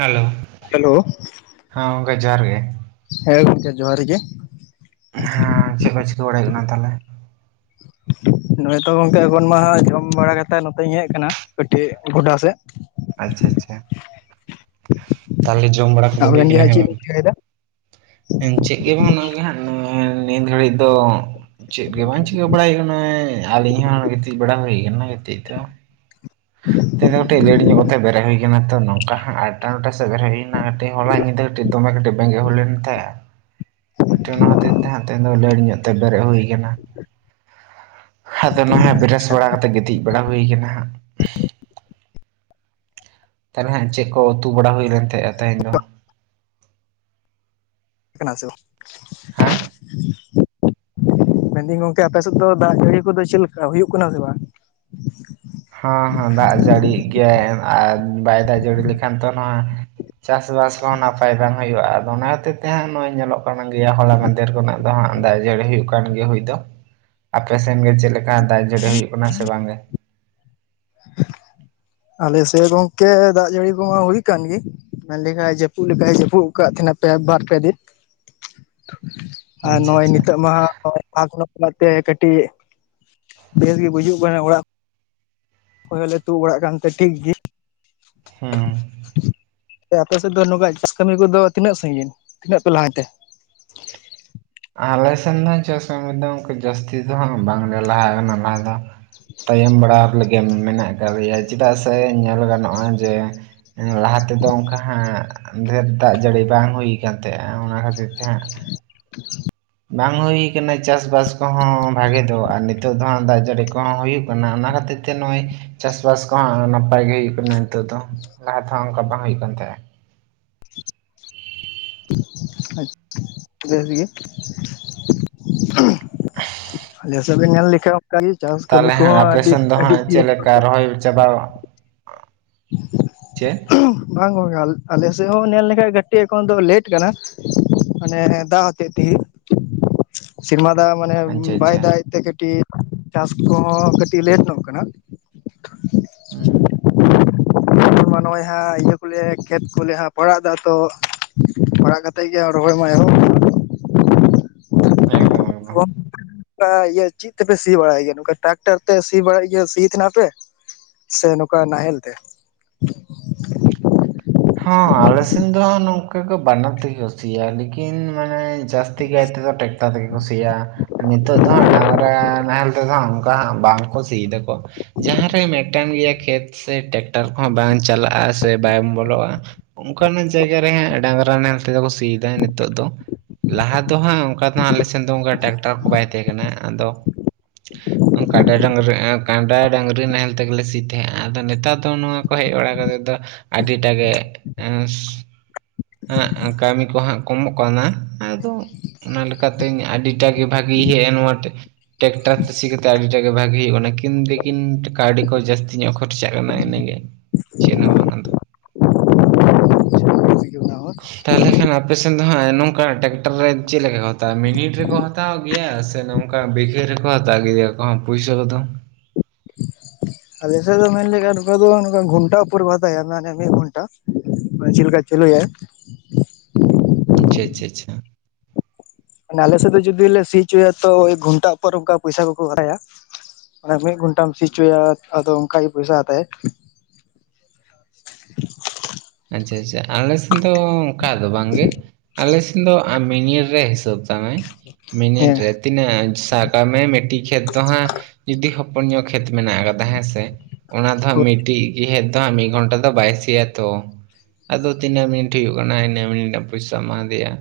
Hello hello ᱦᱮᱸ ᱜᱚᱝᱠᱮ ᱡᱚᱦᱟᱨ ᱜᱮ ᱾ ᱦᱮᱸ ᱜᱚᱝᱠᱮ ᱡᱚᱦᱟᱨ ᱜᱮ ᱾ ᱦᱮᱸ ᱪᱮᱫ ᱠᱚ ᱪᱤᱠᱟᱹ ᱵᱟᱲᱮᱭᱟᱜ ᱠᱟᱱᱟ ᱛᱟᱦᱚᱞᱮ? [inaudible] ᱱᱚᱜᱼᱚᱭ ᱛᱚ ᱜᱚᱝᱠᱮ ᱮᱠᱷᱚᱱ ᱢᱟᱦᱟᱸᱜ ᱡᱚᱢ ᱵᱟᱲᱟ ᱠᱟᱛᱮᱜ ᱱᱚᱛᱮᱧ ᱦᱮᱜ ᱠᱟᱱᱟ ᱠᱟᱹᱴᱤᱜ ᱜᱚᱰᱟ ᱥᱮᱜ᱾ ᱟᱪᱪᱷᱟ ᱟᱪᱪᱷᱟ᱾ ᱛᱟᱦᱚᱞᱮ ᱡᱚᱢ ᱵᱟᱲᱟ ᱠᱚᱫᱚ ᱦᱩᱭ ᱟᱵᱮᱱ ᱜᱮ ᱠᱟᱱᱟ ᱦᱟᱸᱜ ᱦᱮᱸ ᱪᱮᱫ ᱵᱟᱝ? ᱵᱮᱱ ᱪᱤᱠᱟᱹᱭᱮᱫᱟ ᱮᱸ ᱪᱮᱫ ᱜᱮᱵᱟᱝ [unintelligible] ᱦᱟᱸᱜ ᱱᱚᱣᱟ ᱱᱤᱭᱟᱹ ᱜᱷᱟᱹᱲᱤᱜ ᱫᱚ ᱪᱮᱫ ᱜᱮ ᱵᱟᱝ ᱪᱤᱠᱟᱹ ᱵᱟᱲᱟᱭ ᱦᱩᱭᱩᱜ ᱠᱟᱱᱟ ᱱᱚᱜᱼᱚᱭ ᱟᱹᱞᱤᱧ ᱦᱚᱸ ᱜᱤᱛᱤᱡ ᱵᱟᱲᱟ ᱦᱩᱭ ᱠᱟᱱᱟ ᱜᱤᱛᱤᱡ ᱫᱚ᱾ ᱛᱮᱦᱮᱧ ᱫᱚ ᱠᱟᱹᱴᱤᱜ ᱞᱮᱴ ᱧᱚᱜ ᱠᱟᱛᱮᱜ ᱵᱮᱨᱮᱜ ᱦᱩᱭ ᱠᱟᱱᱟ ᱛᱚ ᱱᱚᱝᱠᱟ ᱦᱟᱸᱜ ᱟᱴ ᱴᱟ ᱱᱚᱴᱟ ᱥᱮᱫ ᱵᱮᱨᱮᱜ ᱦᱩᱭᱱᱟ ᱠᱟᱹᱴᱤᱜ ᱦᱚᱞᱟ ᱧᱤᱫᱟᱹ ᱠᱟᱹᱴᱤᱜ ᱫᱚᱢᱮ ᱠᱟᱹᱴᱤᱜ ᱵᱮᱸᱜᱮᱫ ᱦᱩᱭ ᱞᱮᱱ ᱛᱮᱜ᱾ ᱠᱟᱹᱴᱤᱜ ᱚᱱᱟ ᱠᱷᱟᱹᱛᱤᱨ ᱛᱮ ᱦᱟᱸᱜ ᱛᱮᱦᱮᱧ ᱫᱚ ᱞᱮᱴ ᱧᱚᱜ ᱛᱮ ᱵᱮᱨᱮᱜ ᱦᱩᱭ ᱠᱟᱱᱟ᱾ ᱟᱫᱚ ᱱᱟᱦᱟᱸᱜ ᱵᱮᱨᱮᱥ ᱟᱪᱪᱷᱟ ᱵᱟᱲᱟ ᱠᱟᱛᱮᱜ ᱜᱤᱛᱤᱡ ᱵᱟᱲᱟ ᱦᱩᱭ ᱠᱟᱱᱟ ᱦᱟᱸᱜ᱾ ᱛᱟᱦᱚᱞᱮ ᱦᱟᱸᱜ ᱪᱮᱜ ᱠᱚ ᱩᱛᱩ ᱵᱟᱲᱟ ᱦᱩᱭ ᱞᱮᱱ ᱛᱮᱦᱮᱸᱜᱼᱟ ᱛᱮᱦᱮᱧ ᱫᱚ? ᱠᱟᱱᱟ ᱥᱩ, ᱦᱟᱸ ᱢᱮᱱ ᱫᱟᱹᱧ ᱜᱚᱝᱠᱮ ᱟᱯᱮ ᱥᱮᱜ ᱫᱚ ᱫᱟᱜᱽ ᱡᱟᱹᱲᱤ ᱠᱚᱫᱚ ᱪᱮᱜᱞᱮᱠᱟ ᱦᱩᱭᱩᱜ ᱠᱟᱱᱟ ᱥᱮ ᱵᱟᱝ? ᱦᱚᱸ ᱦᱚᱸ ᱫᱟᱜᱽ ᱡᱟᱹᱲᱤᱭᱮᱜ ᱜᱮᱭᱟᱭ ᱟᱨ ᱵᱟᱭ ᱫᱟᱜᱽ ᱡᱟᱹᱲᱤ ᱞᱮᱠᱷᱟᱱ ᱛᱚ ᱱᱚᱣᱟ ᱪᱟᱥᱼᱵᱟᱥ ᱠᱚᱦᱚᱸ ᱱᱟᱯᱟᱭ ᱵᱟᱝ ᱦᱩᱭᱩᱜ-ᱟ᱾ ᱟᱫᱚ ᱚᱱᱟ ᱦᱚᱛᱮ ᱛᱮ ᱦᱟᱸᱜ ᱱᱚᱜ-ᱚᱭ ᱧᱮᱞᱚᱜ ᱠᱟᱱ ᱜᱮᱭᱟ ᱦᱚᱞᱟ ᱢᱟᱸᱫᱷᱮᱨ ᱠᱷᱚᱱᱟᱜ ᱫᱚ ᱦᱟᱸᱜ ᱫᱟᱜᱽ ᱡᱟᱹᱲᱤ ᱦᱩᱭᱩᱜ ᱠᱟᱱ ᱜᱮᱭᱟ ᱦᱩᱭ ᱫᱚ᱾ ᱟᱯᱮ ᱥᱮᱱ ᱜᱮ ᱪᱮᱜ ᱞᱮᱠᱟ ᱫᱟᱜᱽ ᱡᱟᱹᱲᱤ ᱦᱩᱭᱩᱜ ᱠᱟᱱᱟ ᱥᱮ ᱵᱟᱝ ᱜᱮ? [inaudible] ᱟᱞᱮ ᱥᱮᱜ ᱜᱚᱝᱠᱮ ᱫᱟᱜᱽ ᱡᱟᱹᱲᱤ ᱠᱚᱢᱟ ᱦᱩᱭ ᱠᱟᱱ ᱜᱮ᱾ ᱢᱮᱱ ᱞᱮᱠᱷᱟᱭ ᱡᱟᱹᱯᱩᱜ ᱞᱮᱠᱟᱭ ᱡᱟᱹᱯᱩᱜ ᱟᱠᱟᱜ ᱛᱟᱦᱮᱸᱱᱟᱭ ᱯᱮ ᱵᱟᱨ ᱯᱮ ᱫᱤᱱ᱾ [inaudible] ᱟᱨ ᱱᱚᱜ-ᱚᱭ ᱟᱪᱪᱷᱟ ᱱᱤᱛᱚᱜ ᱢᱟ ᱦᱚᱭ ᱯᱷᱟᱠ ᱧᱚᱜ [unintelligible] ᱚᱱᱟᱛᱮ ᱠᱟᱹᱴᱤᱜ ᱵᱮᱥ ᱜᱮ ᱵᱩᱡᱩᱜ ᱠᱟᱱᱟ ᱚᱲᱟᱜ ᱦᱳᱭ ᱟᱞᱮ ᱛᱩᱜ ᱵᱟᱲᱟᱜ ᱠᱟᱱ ᱛᱮ ᱴᱷᱤᱠ ᱜᱤ᱾ ᱦᱩᱸ, ᱛᱮ ᱟᱯᱮᱥᱮᱜ ᱫᱚ ᱱᱚᱝᱠᱟ ᱪᱟᱥ ᱠᱟᱹᱢᱤ ᱠᱚᱫᱚ ᱛᱤᱱᱟᱹᱜ ᱥᱟᱺᱜᱤᱱ ᱛᱤᱱᱟᱹᱜ ᱯᱮ ᱞᱟᱦᱟᱭᱮᱱ ᱛᱮ? ᱟᱞᱮᱥᱮᱱ ᱫᱚ ᱦᱟᱸᱜ ᱪᱟᱥ ᱠᱟᱹᱢᱤ ᱫᱚ ᱚᱱᱠᱟ ᱡᱟᱹᱥᱛᱤ ᱫᱚ ᱦᱟᱸᱜ ᱵᱟᱝ ᱞᱮ ᱞᱟᱦᱟ ᱟᱠᱟᱱᱟ ᱞᱟᱦᱟ ᱫᱚ᱾ ᱛᱟᱭᱚᱢ ᱵᱟᱲᱟ ᱞᱮᱜᱮ ᱢᱮᱱᱟᱜ ᱠᱟᱜ ᱞᱮᱭᱟ ᱪᱤᱫᱟᱜ ᱥᱮ ᱧᱮᱞ ᱜᱟᱱᱚᱜ-ᱟ ᱡᱮ, ᱩᱸ ᱞᱟᱦᱟ ᱛᱮᱫᱚ ᱚᱱᱠᱟ ᱦᱟᱸᱜ ᱰᱷᱮᱨ ᱫᱟᱜᱽ ᱡᱟᱹᱲᱤ ᱵᱟᱝ ᱦᱩᱭ ᱠᱟᱱ ᱛᱮᱦᱮᱸᱜ-ᱟ ᱚᱱᱟ ᱠᱷᱟᱹᱛᱤᱨ ᱛᱮ ᱦᱟᱸᱜ ᱵᱟᱝ ᱦᱩᱭ ᱠᱟᱱᱟ ᱪᱟᱥᱼᱵᱟᱥ ᱠᱚᱦᱚᱸ ᱵᱷᱟᱜᱮ ᱫᱚ ᱟᱨ ᱱᱤᱛᱚᱜ ᱫᱚ ᱦᱟᱸᱜ ᱫᱟᱜᱽ ᱡᱟᱹᱲᱤ ᱠᱚᱦᱚᱸ ᱦᱩᱭᱩᱜ ᱠᱟᱱᱟ, ᱚᱱᱟ ᱠᱷᱟᱹᱛᱤᱨ ᱛᱮ ᱱᱚᱭ ᱪᱟᱥᱼᱵᱟᱥ ᱠᱚᱦᱚᱸ ᱱᱟᱯᱟᱭ ᱜᱮ ᱦᱩᱭᱩᱜ ᱠᱟᱱᱟ ᱱᱤᱛᱚᱜ ᱫᱚ ᱞᱟᱦᱟ ᱛᱮᱦᱚᱸ ᱚᱱᱠᱟ ᱵᱟᱝ ᱦᱩᱭᱩᱜ ᱠᱟᱱ ᱛᱮᱦᱮᱸᱜ-ᱟ᱾ ᱟᱪᱪᱷᱟ ᱵᱮᱥ ᱜᱮ, [inaudible] ᱟᱞᱮ ᱥᱮᱜ ᱦᱚᱸ ᱵᱮᱱ ᱧᱮᱞ ᱞᱮᱠᱷᱟᱯ ᱠᱟ ᱜᱤ ᱪᱟᱥ ᱠᱟᱹᱢᱤ ᱛᱟᱦᱚᱞᱮ ᱦᱟᱸᱜ ᱠᱚᱦᱚᱸ ᱟᱯᱮ ᱟᱹᱰᱤ ᱥᱮᱱ ᱫᱚ ᱟᱹᱰᱤ ᱦᱟᱸᱜ ᱤᱭᱟᱹ ᱪᱮᱜ ᱞᱮᱠᱟ ᱨᱚᱦᱚᱭ ᱪᱟᱵᱟᱣ ᱪᱮᱫ? ᱵᱟᱝ ᱜᱚᱝᱠᱮ ᱟᱞ ᱟᱞᱮ ᱥᱮᱜ ᱦᱚᱸ ᱱᱮᱞ ᱞᱮᱠᱷᱟᱭ ᱠᱟᱹᱴᱤᱜ ᱮᱠᱷᱚᱱ ᱫᱚ ᱞᱮᱴ ᱠᱟᱱᱟ᱾ ᱢᱟᱱᱮ ᱫᱟᱜᱽ ᱦᱚᱛᱮᱡ ᱛᱮᱜᱮ᱾ ᱥᱤᱨᱢᱟ ᱫᱟᱜᱽ ᱢᱟᱱᱮ ᱟᱪᱪᱷᱟ ᱩᱸ ᱵᱟᱭ ᱟᱪᱪᱷᱟ ᱫᱟᱜᱽ ᱮᱜ ᱛᱮ ᱠᱟᱹᱴᱤᱜ ᱪᱟᱥ ᱠᱚᱦᱚᱸ ᱠᱟᱹᱴᱤᱜ ᱞᱮᱴ ᱱᱚᱜ ᱠᱟᱱᱟ᱾ ᱦᱩᱸ [inaudible] ᱢᱟ ᱱᱚᱜ-ᱚᱭ ᱦᱟᱸᱜ ᱤᱭᱟᱹ ᱠᱚᱞᱮ ᱠᱷᱮᱛ ᱠᱚᱞᱮ ᱦᱟᱸᱜ ᱯᱟᱲᱟᱜ ᱫᱟ ᱛᱚ, ᱯᱟᱲᱟᱜ ᱠᱟᱛᱮᱜ ᱜᱮ ᱟᱨ ᱨᱚᱦᱚᱭ ᱢᱟ ᱮᱦᱚᱵ ᱮᱠᱫᱚᱢ᱾ ᱛᱚ ᱮᱠᱫᱚᱢ ᱜᱚᱝᱠᱮ, [inaudible] ᱤᱭᱟᱹ ᱪᱤᱫ ᱛᱮᱯᱮ ᱥᱤ ᱵᱟᱲᱟᱭ ᱜᱮᱭᱟ ᱱᱚᱝᱠᱟ ᱴᱨᱟᱠᱴᱟᱨ ᱛᱮ ᱥᱤ ᱵᱟᱲᱟ ᱤᱭᱟᱹ ᱥᱤ ᱛᱮᱦᱮᱱᱟ ᱯᱮ ᱥᱮ ᱱᱚᱠᱟ ᱱᱟᱦᱮᱞ ᱛᱮ? ᱦᱚᱸ ᱟᱞᱮ ᱥᱮᱱ ᱫᱚ ᱦᱟᱸᱜ ᱱᱚᱝᱠᱟ ᱠᱚ ᱵᱟᱱᱟᱨ ᱛᱮᱜᱮ ᱠᱚ ᱥᱤᱭᱟ ᱞᱮᱠᱤᱱ ᱢᱟᱱᱮ ᱡᱟᱹᱥᱛᱤ ᱠᱟᱭ ᱛᱮᱫᱚ ᱴᱮᱠᱴᱟᱨ ᱛᱮᱜᱮ ᱠᱩ ᱥᱤᱭᱟ, ᱱᱤᱛᱳᱜ ᱫᱚ ᱦᱟᱸᱜ ᱰᱟᱝᱜᱽᱨᱟ ᱱᱟᱦᱮᱞ ᱛᱮᱫᱚ ᱦᱟᱸᱜ ᱚ ᱠᱟ ᱦᱟᱸᱜ ᱵᱟᱝ ᱠᱚ ᱥᱤᱭ ᱫᱟᱠᱚ᱾ ᱡᱟᱦᱟᱸ ᱨᱮ ᱢᱮᱜᱴᱟᱱ ᱜᱮᱭᱟ ᱠᱷᱮᱛ ᱥᱮ ᱴᱮᱠᱴᱟᱨ ᱠᱚᱦᱚᱸ ᱵᱟᱝ ᱪᱟᱞᱟᱜ-ᱟ ᱥᱮ ᱵᱟᱝ ᱵᱚᱞᱚᱜ-ᱟ ᱚᱱᱠᱟ ᱱᱟᱜ ᱡᱟᱭᱜᱟ ᱨᱮ ᱦᱟᱸᱜ ᱰᱟᱝᱜᱽᱨᱟ ᱱᱟᱦᱮᱞ ᱛᱮᱫᱚ ᱠᱚ ᱥᱤᱭ ᱫᱟ ᱱᱤᱛᱳᱜ ᱫᱚ᱾ ᱞᱟᱦᱟ ᱫᱚ ᱦᱟᱸᱜ ᱚᱱᱠᱟ ᱫᱚ‌ ᱦᱟᱸᱜ ᱟᱞᱮ ᱥᱮᱱ ᱫᱚ ᱚᱱᱠᱟ ᱴᱮᱠᱴᱟᱨ ᱠᱚ ᱵᱟᱭ ᱛᱮᱦᱮᱸ ᱠᱟᱱᱟ ᱟᱫᱚ ᱚᱝ ᱠᱟᱰᱟ ᱰᱟᱝᱨᱤ ᱮᱸ ᱠᱟᱸᱰᱟ ᱰᱟᱝᱨᱤ ᱱᱟᱦᱮᱞ ᱛᱮᱜᱮ ᱞᱮ ᱥᱤ‌ ᱛᱮᱦᱮᱸᱜ-ᱟ ᱟᱫᱚ ᱱᱮᱛᱟᱨ ᱫᱚ ᱱᱚᱣᱟ ᱠᱚ ᱦᱮᱡ ᱵᱟᱲᱟ ᱠᱟ ᱠᱟᱛᱮᱜ ᱫᱚ ᱟᱹᱴᱰᱤ ᱴᱟ ᱜᱮ ᱮᱸᱥ ᱮᱸᱜ ᱟ ᱠᱟᱹᱢᱤ ᱠᱚ ᱦᱟᱸᱜ ᱠᱚᱢᱚᱜ ᱠᱟᱱᱟ ᱟᱫᱚ ᱚᱱᱟ ᱞᱮᱠᱟ ᱛᱤᱧ ᱟᱹᱰᱤ ᱴᱟ ᱜᱮ ᱵᱷᱟᱜᱮ ᱦᱮᱡ ᱮᱱ ᱱᱚᱣᱟ ᱴᱮ ᱴᱮᱠᱴᱟᱨ ᱛᱮ ᱥᱤ ᱠᱟᱛᱮᱫ ᱟᱹᱰᱤᱴᱟᱜ ᱜᱮ ᱵᱷᱟᱜᱮ ᱦᱳᱭᱳᱜ ᱠᱟᱱᱟ ᱠᱤᱱ ᱛᱮ ᱠᱤᱱ ᱠᱟᱹᱣᱰᱤ ᱠᱚ ᱡᱟᱹᱥᱛᱤ ᱧᱚᱜ ᱠᱷᱚᱨᱪᱟᱜ ᱠᱟᱱᱟ ᱤᱱᱟᱹᱜᱮ ᱪᱮᱫ ᱦᱚᱸ ᱵᱟᱝ ᱟᱫᱚ᱾ ᱛᱟᱦᱚᱞᱮ ᱠᱷᱟᱱ ᱟᱯᱮ ᱥᱮᱱ ᱫᱚ ᱦᱟᱸᱜ ᱱᱚᱝᱠᱟ ᱴᱮᱠᱴᱟᱨ ᱨᱮ ᱪᱮᱫ ᱞᱮᱠᱟ ᱠᱚ ᱦᱟᱛᱟᱣᱟ ᱢᱤᱱᱤᱴ ᱨᱮᱠᱚ ᱦᱟᱛ ᱛᱟᱣ ᱜᱮᱭᱟ ᱥᱮ ᱱᱚᱝᱠᱟ ᱵᱤᱜᱷᱟᱹ ᱨᱮᱠᱚ ᱦᱟᱛᱟᱣ ᱜᱮᱭᱟ ᱤᱭᱟᱹ ᱠᱚᱦᱚᱸ ᱯᱩᱭᱥᱟᱹ ᱠᱚᱫᱚ? ᱟᱞᱮ ᱥᱮᱫ ᱫᱚ ᱢᱮᱱ ᱞᱮᱠᱟᱱ ᱱᱚᱠᱟ ᱫᱚ ᱱᱚᱠᱟᱱ ᱜᱷᱚᱸᱱᱴᱟ ᱩᱯᱳᱨ ᱠᱚ ᱦᱟᱛᱟᱭᱟ ᱢᱟᱱᱮ ᱢᱤᱫ ᱜᱷᱚᱸᱱᱴᱟ ᱪᱮᱞᱮᱠᱟ ᱪᱟᱹᱞᱩᱭᱟᱭ᱾ ᱟᱪᱪᱷᱟ ᱟᱪᱪᱷᱟ ᱟᱪᱪᱷᱟ᱾ ᱢᱟᱱᱮ ᱟᱞᱮ ᱥᱮᱫ ᱫᱚ ᱡᱩᱫᱤ ᱞᱮ ᱥᱤ ᱦᱚᱪᱚᱭᱟ ᱛᱚ ᱮᱠ ᱜᱷᱚᱸᱱᱴᱟ ᱩᱯᱚᱨᱮ ᱚᱱᱠᱟ ᱯᱚᱭᱥᱟ ᱠᱚᱠᱚ ᱦᱟᱛᱟᱭᱟ᱾ ᱢᱟᱱᱮ ᱢᱤᱫ ᱜᱷᱚᱸᱱᱴᱟᱢ ᱥᱤ ᱦᱚᱪᱚᱭᱟ ᱟᱫᱚ ᱚᱱᱠᱟ ᱜᱮ ᱯᱚᱭᱥᱟ ᱦᱟᱛᱟᱭᱟᱭ᱾ ᱟᱪᱪᱷᱟ ᱟᱪᱪᱷᱟ ᱟᱞᱮ ᱥᱮᱱ ᱫᱚ ᱚᱱᱠᱟ ᱫᱚ ᱵᱟᱝᱜᱮ, ᱟᱞᱮ ᱥᱮᱱ ᱫᱚ ᱟ ᱢᱤᱱᱤᱴ ᱨᱮ ᱦᱤᱥᱟᱹᱵᱽ᱾ ᱛᱟᱢᱟᱭ ᱢᱤᱸᱱᱤᱴ ᱦᱮᱸ ᱨᱮ᱾ ᱛᱤᱱᱟᱹᱜ ᱥᱟᱵ ᱠᱟᱜ ᱢᱮ ᱢᱤᱫᱴᱤᱡ ᱠᱷᱮᱛ ᱫᱚ ᱦᱟᱸᱜ ᱡᱩᱫᱤ ᱦᱚᱯᱚᱱ ᱧᱚᱜ ᱠᱷᱮᱛ ᱢᱮᱱᱟᱜ ᱟᱠᱟᱫᱟ ᱦᱮᱸᱥᱮ᱾ ᱚᱱᱟ ᱫᱚ ᱦᱟᱸᱜ ᱢᱤᱫᱴᱤᱡ ᱜᱮ ᱦᱮᱡ ᱫᱚ ᱦᱟᱸᱜ ᱢᱤᱫ ᱜᱷᱚᱸᱱᱴᱟ ᱫᱚ ᱵᱟᱭ ᱥᱤᱭᱟ ᱛᱚ᱾ ᱟᱫᱚ ᱛᱤᱱᱟᱹᱜ ᱢᱤᱸᱱᱤᱴ ᱦᱩᱭᱩᱜ ᱠᱟᱱᱟ ᱤᱱᱟᱹᱜ ᱢᱤᱸᱱᱤᱴ ᱨᱮᱱᱟᱜ ᱯᱚᱭᱥᱟᱢ ᱮᱢᱟ ᱫᱮᱭᱟ᱾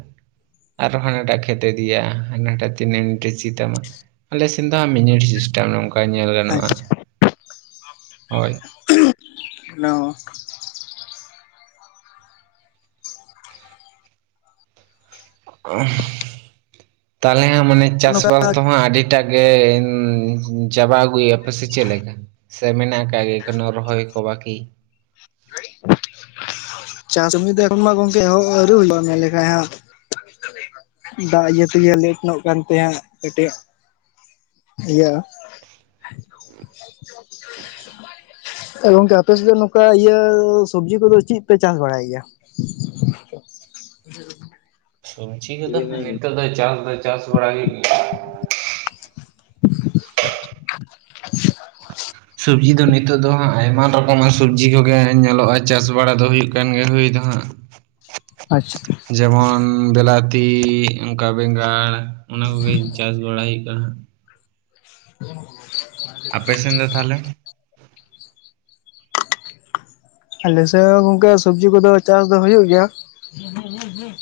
ᱟᱨᱚ ᱦᱟᱱᱟᱴᱟᱜ ᱠᱷᱮᱛᱮ ᱤᱫᱤᱭᱟ ᱦᱟᱱᱟᱴᱟᱜ ᱛᱤᱱᱟᱹᱜ ᱢᱤᱸᱱᱤᱴᱮ ᱥᱤ ᱛᱟᱢᱟ᱾ ᱟᱞᱮ ᱥᱮᱱ ᱫᱚ ᱦᱟᱸᱜ ᱢᱤᱸᱱᱤᱰ ᱥᱤᱥᱴᱟᱢ ᱱᱚᱝᱠᱟ ᱧᱮᱞ ᱜᱟᱱᱚᱜᱼᱟ, ᱟᱪᱪᱷᱟ ᱦᱳᱭ᱾ ᱦᱮᱞᱳ᱾ ᱛᱟᱞᱦᱮ ᱦᱟᱸᱜ ᱢᱟᱱᱮ ᱪᱟᱥ ᱱᱚᱝᱠᱟ ᱵᱟᱥ ᱫᱚ ᱦᱟᱸᱜ ᱟᱹᱰᱤ ᱴᱟ ᱜᱮ ᱩᱸᱻ ᱪᱟᱵᱟ ᱟᱹᱜᱩᱭᱮᱜ-ᱟ ᱯᱮ ᱥᱮ ᱪᱮᱫ ᱞᱮᱠᱟ ᱥᱮ ᱢᱮᱱᱟᱜ? ᱟᱠᱟᱜ ᱜᱮᱭᱟ ᱮᱠᱷᱚᱱᱚ ᱨᱚᱦᱚᱭ ᱠᱚ ᱵᱟᱠᱤ? ᱪᱟᱥ ᱠᱟᱹᱢᱤ ᱫᱚ ᱮᱠᱷᱚᱱ ᱢᱟ ᱜᱚᱝᱠᱮ ᱮᱦᱚᱵ ᱟᱹᱣᱨᱤ ᱦᱩᱭᱩᱜᱼᱟ ᱢᱮᱱ ᱞᱮᱠᱷᱟᱡ ᱦᱟᱸᱜ᱾ ᱫᱟᱜ ᱤᱭᱟᱹ ᱛᱮᱜᱮ ᱞᱮᱴ ᱱᱚᱜ ᱠᱟᱱᱛᱮ ᱦᱟᱸᱜ ᱠᱟᱹᱴᱤᱡ ᱤᱭᱟᱹ ᱮ ᱜᱚᱝᱠᱮ ᱟᱯᱮ ᱥᱮᱫ ᱫᱚ ᱱᱚᱝᱠᱟ ᱤᱭᱟᱹ ᱥᱚᱵᱡᱤ ᱠᱚᱫᱚ ᱪᱮᱫ ᱯᱮ ᱪᱟᱥ ᱵᱟᱲᱟᱭ ᱜᱮᱭᱟ? ᱥᱚᱵᱡᱷᱤ ᱠᱚᱫᱚ ᱱᱤᱛᱚᱜ ᱫᱚ ᱪᱟᱥ ᱫᱚ ᱪᱟᱥ ᱵᱟᱲᱟ ᱦᱩᱭᱩᱜ ᱜᱮᱭᱟ᱾ ᱥᱚᱵᱡᱤ ᱫᱚ ᱱᱤᱛᱚᱜ ᱫᱚ ᱦᱟᱸᱜ ᱟᱭᱢᱟ ᱨᱚᱠᱚᱢᱟᱜ ᱥᱚᱵᱽᱡᱤ ᱠᱚᱜᱮ ᱧᱮᱞᱚᱜᱼᱟ ᱪᱟᱥ ᱵᱟᱲᱟ ᱫᱚ ᱦᱩᱭᱩᱜ ᱠᱟᱱ ᱜᱮᱭᱟ ᱦᱩᱭ ᱫᱚ ᱦᱟᱸᱜ᱾ [inaudible] ᱟᱪᱪᱷᱟ᱾ ᱡᱮᱢᱚᱱ ᱵᱤᱞᱟᱛᱤ ᱚᱱᱠᱟ ᱵᱮᱸᱜᱟᱲ ᱚᱱᱟ ᱠᱚᱜᱮ ᱪᱟᱥ ᱵᱟᱲᱟᱭ ᱦᱩᱭᱩᱜ [unintelligible] [inaudible] ᱟᱯᱮ ᱥᱮᱱ ᱫᱚ ᱛᱟᱷᱚᱞᱮ? ᱟᱞᱮ ᱥᱮᱫ ᱦᱚᱸ ᱜᱚᱝᱠᱮ ᱥᱚᱵᱽᱡᱤ ᱠᱚᱫᱚ ᱪᱟᱥ ᱫᱚ ᱦᱩᱭᱩᱜ ᱜᱮᱭᱟ᱾ ᱦᱩᱸ ᱦᱩᱸ ᱦᱩᱸ ᱦᱩᱸ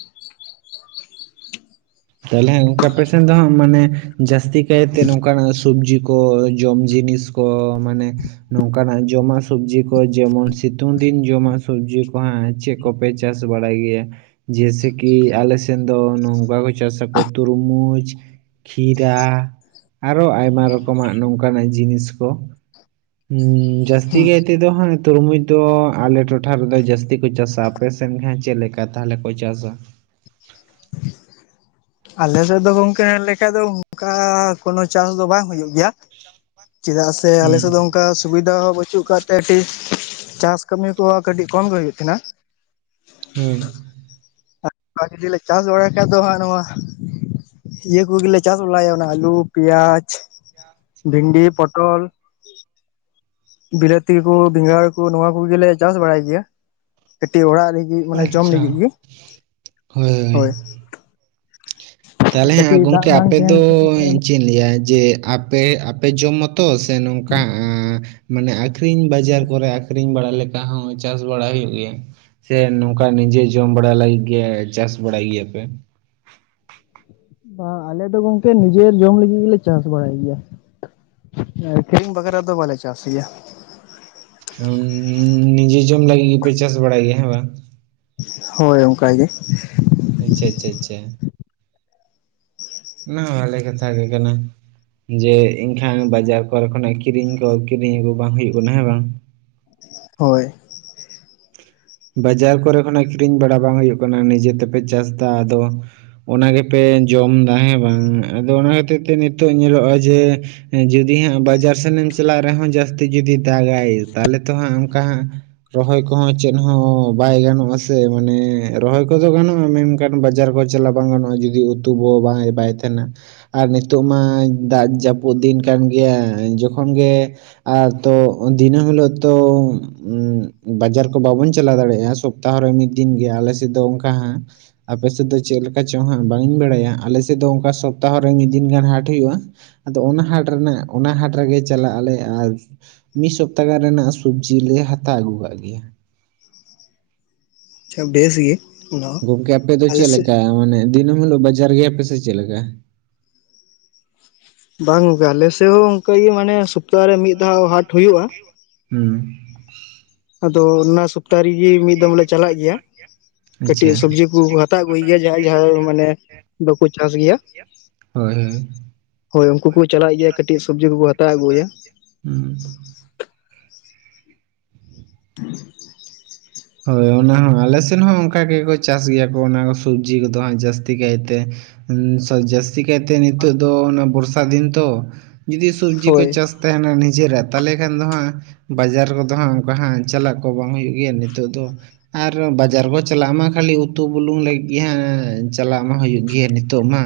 ᱛᱟᱦᱚᱞᱮ ᱟᱯᱮ ᱥᱮᱫ ᱫᱚ ᱦᱟᱸᱜ ᱢᱟᱱᱮ ᱡᱟᱹᱥᱛᱤ ᱠᱟᱭᱛᱮ ᱱᱚᱝᱠᱟᱱᱟᱜ ᱥᱚᱵᱽᱡᱤ ᱠᱚ ᱡᱚᱢ ᱡᱤᱸᱱᱤᱥ ᱚ ᱢᱟᱱᱮ ᱱᱚᱝᱠᱟᱱᱟᱜ ᱡᱚᱢᱟᱜ ᱥᱚᱵᱽᱡᱤ ᱠᱚ ᱡᱮᱢᱚᱱ ᱥᱤᱸᱛᱩᱝ ᱫᱤᱱ ᱡᱚᱢᱟᱜ ᱥᱚᱵᱽᱡᱤ ᱠᱚ ᱦᱟᱜ ᱪᱮᱜ ᱠᱚᱯᱮ ᱪᱟᱥ ᱵᱟᱲᱟᱭ ᱜᱮᱭᱟ ᱡᱮᱥᱮ ᱠᱤ ᱟᱞᱮ ᱥᱮᱱ ᱫᱚ ᱱᱚᱝᱠᱟ ᱠᱚ ᱪᱟᱥ-ᱟ ᱠᱚ ᱛᱩᱨᱢᱩᱡᱽ᱾ ᱠᱷᱤᱨᱟ ᱟᱨᱚ ᱟᱨ ᱚ ᱟᱭᱢᱟ ᱨᱚᱠᱚᱢᱟᱜ ᱱᱚᱝᱠᱟᱱᱟᱜ ᱡᱤᱸᱱᱤᱥ ᱠᱚ᱾ ᱦᱩᱸ ᱡᱟᱹᱥᱛᱤ ᱠᱟᱹᱭ ᱛᱮᱫᱚ ᱦᱟᱜ ᱛᱩᱨᱢᱩᱡᱽ ᱫᱚ ᱟᱞᱮ ᱴᱚᱴᱷᱟ ᱨᱮᱫᱚ ᱡᱟᱹᱥᱛᱤ ᱠᱚ ᱪᱟᱥ-ᱟ᱾ ᱟᱯᱮ ᱥᱮᱱ ᱦᱟᱜ ᱪᱮᱫ ᱞᱮᱠᱟ ᱛᱟᱦᱚᱞᱮ ᱠᱚ ᱪᱟᱥᱟ? ᱟᱞᱮ ᱥᱮᱫ ᱫᱚ ᱜᱚᱝᱠᱮ ᱢᱮᱱ ᱞᱮᱠᱷᱟ ᱫᱚ ᱚᱱᱠᱟ ᱠᱳᱱᱚ ᱪᱟᱥ ᱫᱚ ᱵᱟᱝ ᱦᱩᱭᱩᱜ ᱜᱮᱭᱟ᱾ ᱪᱮᱫᱟᱜ ᱥᱮ ᱟᱞᱮ ᱥᱮᱫ ᱦᱩᱸ ᱫᱚ ᱚᱱᱠᱟ ᱥᱩᱵᱤᱫᱟ ᱦᱚᱸ ᱯᱟᱹᱪᱩᱜ ᱟᱠᱟᱫ ᱛᱮ ᱠᱟᱹᱴᱤᱡ ᱪᱟᱥ ᱠᱟᱹᱢᱤ ᱠᱚᱦᱚᱸ ᱠᱟᱹᱴᱤᱡ ᱠᱚᱢ ᱜᱮ ᱦᱩᱭᱩᱜ ᱛᱟᱦᱮᱱᱟ᱾ ᱦᱳᱭ ᱟᱨ ᱡᱩᱫᱤ ᱞᱮ ᱪᱟᱥ ᱵᱟᱲᱟᱭ ᱠᱷᱟᱡ ᱫᱚ ᱦᱟᱸᱜ ᱱᱚᱣᱟ᱾ ᱤᱭᱟᱹ ᱠᱚᱜᱮᱞᱮ ᱪᱟᱥ ᱵᱟᱲᱟᱭᱟ ᱚᱱᱟ ᱟᱹᱞᱩ, ᱯᱮᱭᱟᱡ, ᱵᱷᱤᱱᱰᱤ, ᱯᱚᱴᱚᱞ᱾ ᱵᱤᱞᱟᱹᱛᱤ ᱠᱚ ᱵᱮᱸᱜᱟᱲ ᱠᱚ ᱱᱚᱣᱟ ᱠᱚᱜᱮᱞᱮ ᱪᱟᱥ ᱵᱟᱲᱟᱭ ᱜᱮᱭᱟ ᱠᱟᱹᱴᱤᱡ ᱚᱲᱟᱜ ᱨᱮ ᱤ ᱢᱟᱱᱮ ᱡᱚᱢ [inaudible] ᱟᱪᱪᱷᱟ ᱞᱟᱹᱜᱤᱫ ᱜᱮ ᱦᱳᱭ ᱛᱟᱦᱚᱞᱮ ᱦᱮᱸ ᱠᱟᱹᱴᱤᱡ ᱫᱟᱜ ᱜᱚᱝᱠᱮ ᱵᱟᱝ ᱟᱯᱮ ᱛᱟᱦᱮᱱ ᱫᱚ ᱠᱷᱟᱹᱛᱤᱨ ᱛᱮ ᱪᱮᱫᱤᱧ ᱞᱟᱹᱭᱟ ᱡᱮ ᱟᱯᱮ ᱟᱯᱮ ᱡᱚᱢ ᱢᱟᱛᱚ ᱥᱮ ᱱᱚᱝᱠᱟ ᱢᱟᱱᱮ ᱟᱠᱷᱨᱤᱧ ᱵᱟᱡᱟᱨ ᱠᱚᱨᱮ ᱟᱠᱷᱨᱤᱧ ᱵᱟᱲᱟ ᱞᱮᱠᱟ ᱦᱚᱸ ᱪᱟᱥ ᱵᱟᱲᱟ ᱦᱩᱭᱩᱜ ᱜᱮᱭᱟ᱾ ᱥᱮ ᱱᱚᱝᱠᱟ ᱱᱤᱡᱮ ᱡᱚᱢ ᱵᱟᱲᱟ ᱞᱟᱹᱜᱤᱫ ᱜᱮ ᱪᱟᱥ ᱵᱟᱲᱟᱭ ᱜᱮᱭᱟᱯᱮ? ᱵᱟᱝ ᱟᱞᱮ ᱫᱚ ᱜᱚᱝᱠᱮ ᱱᱤᱡᱮᱨ ᱡᱚᱢ ᱞᱟᱹᱜᱤᱫ ᱜᱮᱞᱮ ᱪᱟᱥ ᱵᱟᱲᱟᱭ ᱜᱮᱭᱟ᱾ ᱟᱠᱷᱨᱤᱧ ᱵᱟᱠᱷᱨᱟ ᱫᱚ ᱵᱟᱞᱮ ᱪᱟᱥ ᱜᱮᱭᱟ᱾ ᱱᱤᱡᱮ ᱡᱚᱢ ᱞᱟᱹᱜᱤᱫ ᱜᱮᱯᱮ ᱪᱟᱥ ᱵᱟᱲᱟᱭ ᱜᱮᱭᱟ ᱦᱮᱸ ᱵᱟᱝ? ᱦᱳᱭ ᱚᱱᱠᱟᱜᱮ᱾ ᱟᱪᱪᱷᱟ ᱟᱪᱪᱷᱟ ᱟᱪᱪᱷᱟ ᱚᱱᱟ ᱦᱚᱸ ᱵᱷᱟᱞᱮ ᱠᱟᱛᱷᱟ ᱜᱮ ᱠᱟᱱᱟ᱾ ᱡᱮ ᱮᱱᱠᱷᱟᱱ ᱵᱟᱡᱟᱨ ᱠᱚᱨᱮ ᱠᱷᱚᱱᱟᱜ ᱠᱤᱨᱤᱧ ᱠᱚ ᱠᱤᱨᱤᱧ ᱟᱜᱩ ᱵᱟᱝ ᱦᱩᱭᱩᱜ ᱠᱟᱱᱟ ᱦᱮᱸ ᱵᱟᱝ? ᱦᱳᱭ᱾ ᱵᱟᱡᱟᱨ ᱠᱚᱨᱮ ᱠᱷᱚᱱᱟᱜ ᱠᱤᱨᱤᱧ ᱵᱟᱲᱟ ᱵᱟᱝ ᱦᱩᱭᱩᱜ ᱠᱟᱱᱟ ᱱᱤᱡᱮ ᱛᱮᱯᱮ ᱪᱟᱥᱫᱟ ᱟᱫᱚ ᱚᱱᱟ ᱜᱮᱯᱮ ᱡᱚᱢᱫᱟ ᱦᱮᱸ ᱵᱟᱝ ᱟᱫᱚ ᱚᱱᱟ ᱠᱷᱟᱹᱛᱤᱨ ᱛᱮ ᱱᱤᱛᱚᱜ ᱧᱮᱞᱚᱜᱼᱟ ᱡᱮ ᱡᱩᱫᱤ ᱦᱟᱸᱜ ᱵᱟᱡᱟᱨ ᱥᱮᱱᱮᱢ ᱪᱟᱞᱟᱜ ᱨᱮᱦᱚᱸ ᱡᱟᱹᱥᱛᱤ ᱡᱩᱫᱤ ᱫᱟᱜᱟᱭ ᱛᱟᱦᱞᱮ ᱛᱚ ᱦᱟᱸᱜ ᱚᱱᱠᱟ ᱦᱟᱸᱜ ᱨᱚᱦᱚᱭ ᱠᱚᱦᱚᱸ ᱪᱮᱜ ᱦᱚᱸ ᱵᱟᱭ ᱜᱟᱱᱚᱜᱼᱟ ᱥᱮ ᱢᱟᱱᱮ ᱨᱚᱦᱚᱭ ᱠᱚᱫᱚ ᱜᱟᱱᱚᱜᱼᱟ ᱢᱮᱱᱠᱷᱟᱱ ᱵᱟᱡᱟᱨ ᱠᱚ ᱪᱟᱞᱟᱣ ᱵᱟᱝ ᱜᱟᱱᱚᱜᱼᱟ ᱡᱩᱫᱤ ᱩᱛ ᱛᱩ ᱠᱚ ᱵᱟᱭ ᱵᱟᱭ ᱛᱟᱦᱮᱱᱟ ᱟᱨ ᱱᱤᱛᱚᱜ ᱢᱟ ᱫᱟᱜ ᱡᱟᱹᱯᱩᱫ ᱫᱤᱱ ᱠᱟᱱ ᱜᱮᱭᱟ ᱡᱚᱠᱷᱚᱱ ᱜᱮ ᱟᱨ ᱛᱚ ᱫᱤᱱᱟᱹᱢ ᱦᱤᱞᱳᱜ ᱛᱚ ᱵᱟᱡᱟᱨ ᱵᱟᱵᱚᱱ ᱪᱟᱞᱟᱣ ᱫᱟᱲᱮᱭᱟᱜᱼᱟ ᱥᱚᱯᱛᱟᱦᱚ ᱨᱮ ᱢᱤᱫ ᱫᱤᱱ ᱜᱮ ᱟᱞᱮ ᱥᱮᱫ ᱫᱚ ᱚᱱᱠᱟ ᱦᱟ ᱟᱯᱮ ᱥᱮᱫ ᱫᱚ ᱪᱮᱫ ᱞᱮᱠᱟ ᱪᱚᱝ ᱦᱟᱸᱜ ᱵᱟᱝ ᱤᱧ ᱵᱟᱲᱟᱭᱟ ᱟᱞᱮ ᱥᱮᱫ ᱫᱚ ᱚᱱᱠᱟ ᱥᱚᱯᱛᱟᱦᱚ ᱨᱮ ᱢᱤᱫ ᱫᱤᱱ ᱜᱟᱱ ᱦᱟᱴ ᱦᱩᱭᱩᱜᱼᱟ᱾ ᱟᱫᱚ ᱚᱱᱟ ᱦᱟᱴ ᱨᱮᱱᱟᱜ ᱚᱱᱟ ᱦᱟᱴ ᱨᱮᱜᱮ ᱪᱟᱞᱟᱜ ᱟᱞᱮ ᱟᱨ ᱢᱤᱫ ᱥᱚᱯᱛᱟᱦ ᱜᱟᱱ ᱨᱮᱱᱟᱜ ᱥᱚᱵᱡᱤᱞ ᱞᱮ ᱦᱟᱛᱟᱣ ᱟᱹᱜᱩ ᱠᱟᱜ ᱜᱮᱭᱟ᱾ ᱟᱪᱪᱷᱟ ᱵᱷᱮᱥ ᱜᱮ ᱚᱱᱟ ᱦᱚᱸ ᱜᱚᱝᱠᱮ ᱟᱯᱮ ᱫᱚ ᱟᱞᱮ ᱪᱮᱫ ᱥᱮᱫ ᱞᱮᱠᱟ ᱢᱟᱱᱮ ᱫᱤᱱᱟᱢ ᱦᱤᱞᱳᱜ ᱵᱟᱡᱟᱨ ᱜᱮᱭᱟᱯ ᱥᱮ ᱪᱮᱫ ᱞᱮᱠᱟ? ᱵᱟᱝ ᱜᱚᱝᱠᱮ ᱟᱞᱮᱥᱮᱫ ᱦᱚᱸ ᱚᱱᱠᱟᱜᱮ ᱢᱟᱱᱮ ᱥᱚᱯᱛᱟᱦᱚᱨᱮ ᱢᱤᱫ ᱫᱷᱟᱣ ᱦᱟᱴ ᱦᱩᱭᱩᱜᱼᱟ ᱦᱩᱸ ᱟᱫᱚ ᱚᱱᱟ ᱥᱚᱯᱛᱟᱦ ᱨᱮᱜᱮ ᱢᱤᱫ ᱫᱚᱢ ᱞᱮ ᱪᱟᱞᱟᱜ ᱜᱮᱭᱟ᱾ ᱠᱟᱹᱴᱤᱡ ᱟᱪᱪᱷᱟ ᱥᱚᱵᱡᱤ ᱠᱚ ᱦᱟᱛᱟᱣ ᱟᱹᱜᱩᱭ ᱜᱮᱭᱟ ᱡᱟᱦᱟᱸᱭ ᱡᱟᱦᱟᱸᱭ ᱢᱟᱱᱮ ᱵᱟᱠᱚ ᱪᱟᱥ ᱜᱮᱭᱟ᱾ ᱦᱳᱭ ᱦᱳᱭ᱾ ᱦᱳᱭ ᱩᱱᱠᱩ ᱠᱚ ᱪᱟᱞᱟᱜ ᱜᱮᱭᱟ ᱠᱟᱴᱤᱡ ᱥᱚᱵᱽᱡᱤ ᱠᱚᱠᱚ ᱦᱟᱛᱟᱣ ᱟᱹᱜᱩᱭᱟ᱾ ᱦᱩᱸ᱾ [inaudible] ᱦᱳᱭ ᱚᱱᱟ ᱦᱚᱸ ᱟᱞᱮ ᱥᱮᱫ ᱦᱚᱸ ᱚᱱᱠᱟ ᱜᱮᱠᱚ ᱪᱟᱥ ᱜᱮᱭᱟ ᱠᱚ ᱚᱱᱟ ᱥᱚᱵᱡᱤ ᱠᱚᱫᱚ ᱦᱟᱸᱜ ᱡᱟᱹᱥᱛᱤ ᱠᱟᱭᱛᱮ᱾ ᱡᱟᱹᱥᱛᱤ ᱠᱟᱭᱛᱮ ᱱᱤᱛᱚᱜ ᱫᱚ ᱚᱱᱟ ᱵᱚᱨᱥᱟ ᱫᱤᱱ ᱛᱚ ᱡᱩᱫᱤ ᱥᱚᱵᱡᱤ ᱠᱚ ᱦᱳᱭ ᱪᱟᱥ ᱛᱟᱦᱮᱱᱟ ᱱᱤᱡᱮᱨᱟᱜ ᱛᱟᱦᱚᱞᱮ ᱠᱷᱟᱱ ᱫᱚ ᱦᱟᱸᱜ ᱵᱟᱡᱟᱨ ᱠᱚᱫᱚ ᱦᱟᱸᱜ ᱚᱱᱠᱟ ᱦᱟᱸᱜ ᱪᱟᱞᱟᱜ ᱠᱚ ᱵᱟᱝ ᱦᱩᱭᱩᱜ ᱜᱮᱭᱟ ᱱᱤᱛᱚᱜ ᱫᱚ ᱛᱚ ᱟᱨ ᱵᱟᱡᱟᱨ ᱠᱚ ᱪᱟᱞᱟᱜ ᱢᱟ ᱠᱷᱟᱹᱞᱤ ᱩᱛᱩ ᱵᱩᱞᱩᱝ ᱞᱟᱹᱜᱤᱫ ᱜᱮ ᱦᱜ ᱪᱟᱞᱟᱜ ᱢᱟ ᱦᱩᱭᱩᱜ ᱜᱮᱭᱟ ᱱᱤᱛᱚᱜ ᱱᱤᱛᱚᱜ ᱢᱟ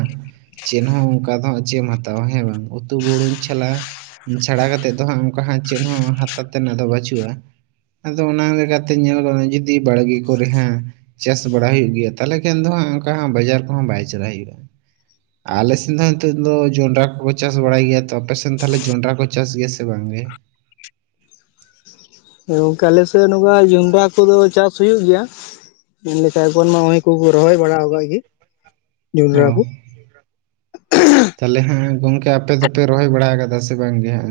ᱪᱮᱫ ᱦᱚᱸ ᱚᱱᱠᱟ ᱫᱚ ᱦᱟᱸᱜ ᱪᱮᱫ ᱮᱢ ᱦᱟᱛᱟᱣᱟ ᱦᱮᱸ ᱵᱟᱝ ᱩᱛᱩ ᱵᱩᱨᱩᱢ ᱪᱟᱞᱟᱜᱼᱟ᱾ ᱪᱷᱟᱲᱟ ᱠᱟᱛᱮᱮᱫ ᱫᱚ ᱦᱟᱸᱜ ᱚᱱᱠᱟ ᱦᱟᱸᱜ ᱪᱮᱫ ᱦᱚᱸ ᱦᱟᱛᱟᱣ ᱛᱮᱱᱟᱜ ᱫᱚ ᱵᱟᱹᱪᱩᱜᱼᱟ ᱾ ᱟᱫᱚ ᱚᱱᱟ ᱞᱮᱠᱟᱛᱮ ᱧᱮᱞ ᱜᱚᱫᱚᱜ ᱡᱩᱫᱤ ᱵᱟᱲᱜᱮ ᱠᱚᱨᱮ ᱦᱮᱸ ᱪᱟᱥ ᱵᱟᱲᱟ ᱦᱩᱭᱩᱜ ᱜᱮᱭᱟ ᱛᱟᱦᱞᱮ ᱠᱷᱟᱱ ᱫᱚᱜ ᱚᱱᱠᱟ ᱵᱟᱡᱟᱨ ᱠᱚᱦᱚᱸ ᱵᱟᱭ ᱪᱟᱞᱟᱜ ᱦᱩᱭᱩᱜᱼᱟ᱾ ᱟᱞᱮ ᱥᱮᱮᱫ ᱫᱚ ᱱᱤᱛᱚᱜ ᱫᱚ ᱡᱚᱱᱰᱨᱟ ᱠᱚᱠᱚ ᱪᱟᱥ ᱵᱟᱲᱟᱭ ᱜᱮᱭᱟ ᱛᱚ ᱟᱯᱮ ᱥᱮᱱ ᱛᱟᱦᱚᱞᱮ ᱡᱚᱸᱰᱨᱟ ᱠᱚ ᱪᱟᱥ ᱜᱮᱭᱟ ᱥᱮ ᱵᱟᱝᱜᱮ? ᱜᱚᱝᱠᱮ ᱟᱞᱮ ᱥᱮ ᱱᱚᱝᱠᱟ ᱡᱚᱱᱰᱨᱟᱼᱼ ᱦᱠᱩ ᱫᱚ ᱪᱟᱥ ᱦᱩᱭᱩᱜ ᱜᱮᱭᱟ ᱢᱮᱱᱞᱠᱷᱟᱯᱚᱱ ᱢᱟ ᱠᱚᱠᱚ ᱨᱚᱦᱚᱭ ᱵᱟᱲᱟ ᱟᱠᱟᱫ ᱜᱮ᱾ ᱚ᱾ ᱡᱚᱱᱰᱨᱟ ᱠᱚ ᱛᱟᱦᱚᱞᱮ ᱦᱮᱸ ᱜᱚᱝᱠᱮ ᱟᱯᱮ ᱫᱚᱯᱮ ᱨᱚᱦᱚᱭ ᱵᱟᱲᱟ ᱠᱟᱫᱟ ᱥᱮ ᱵᱟᱝ ᱜᱮ ᱦᱮ?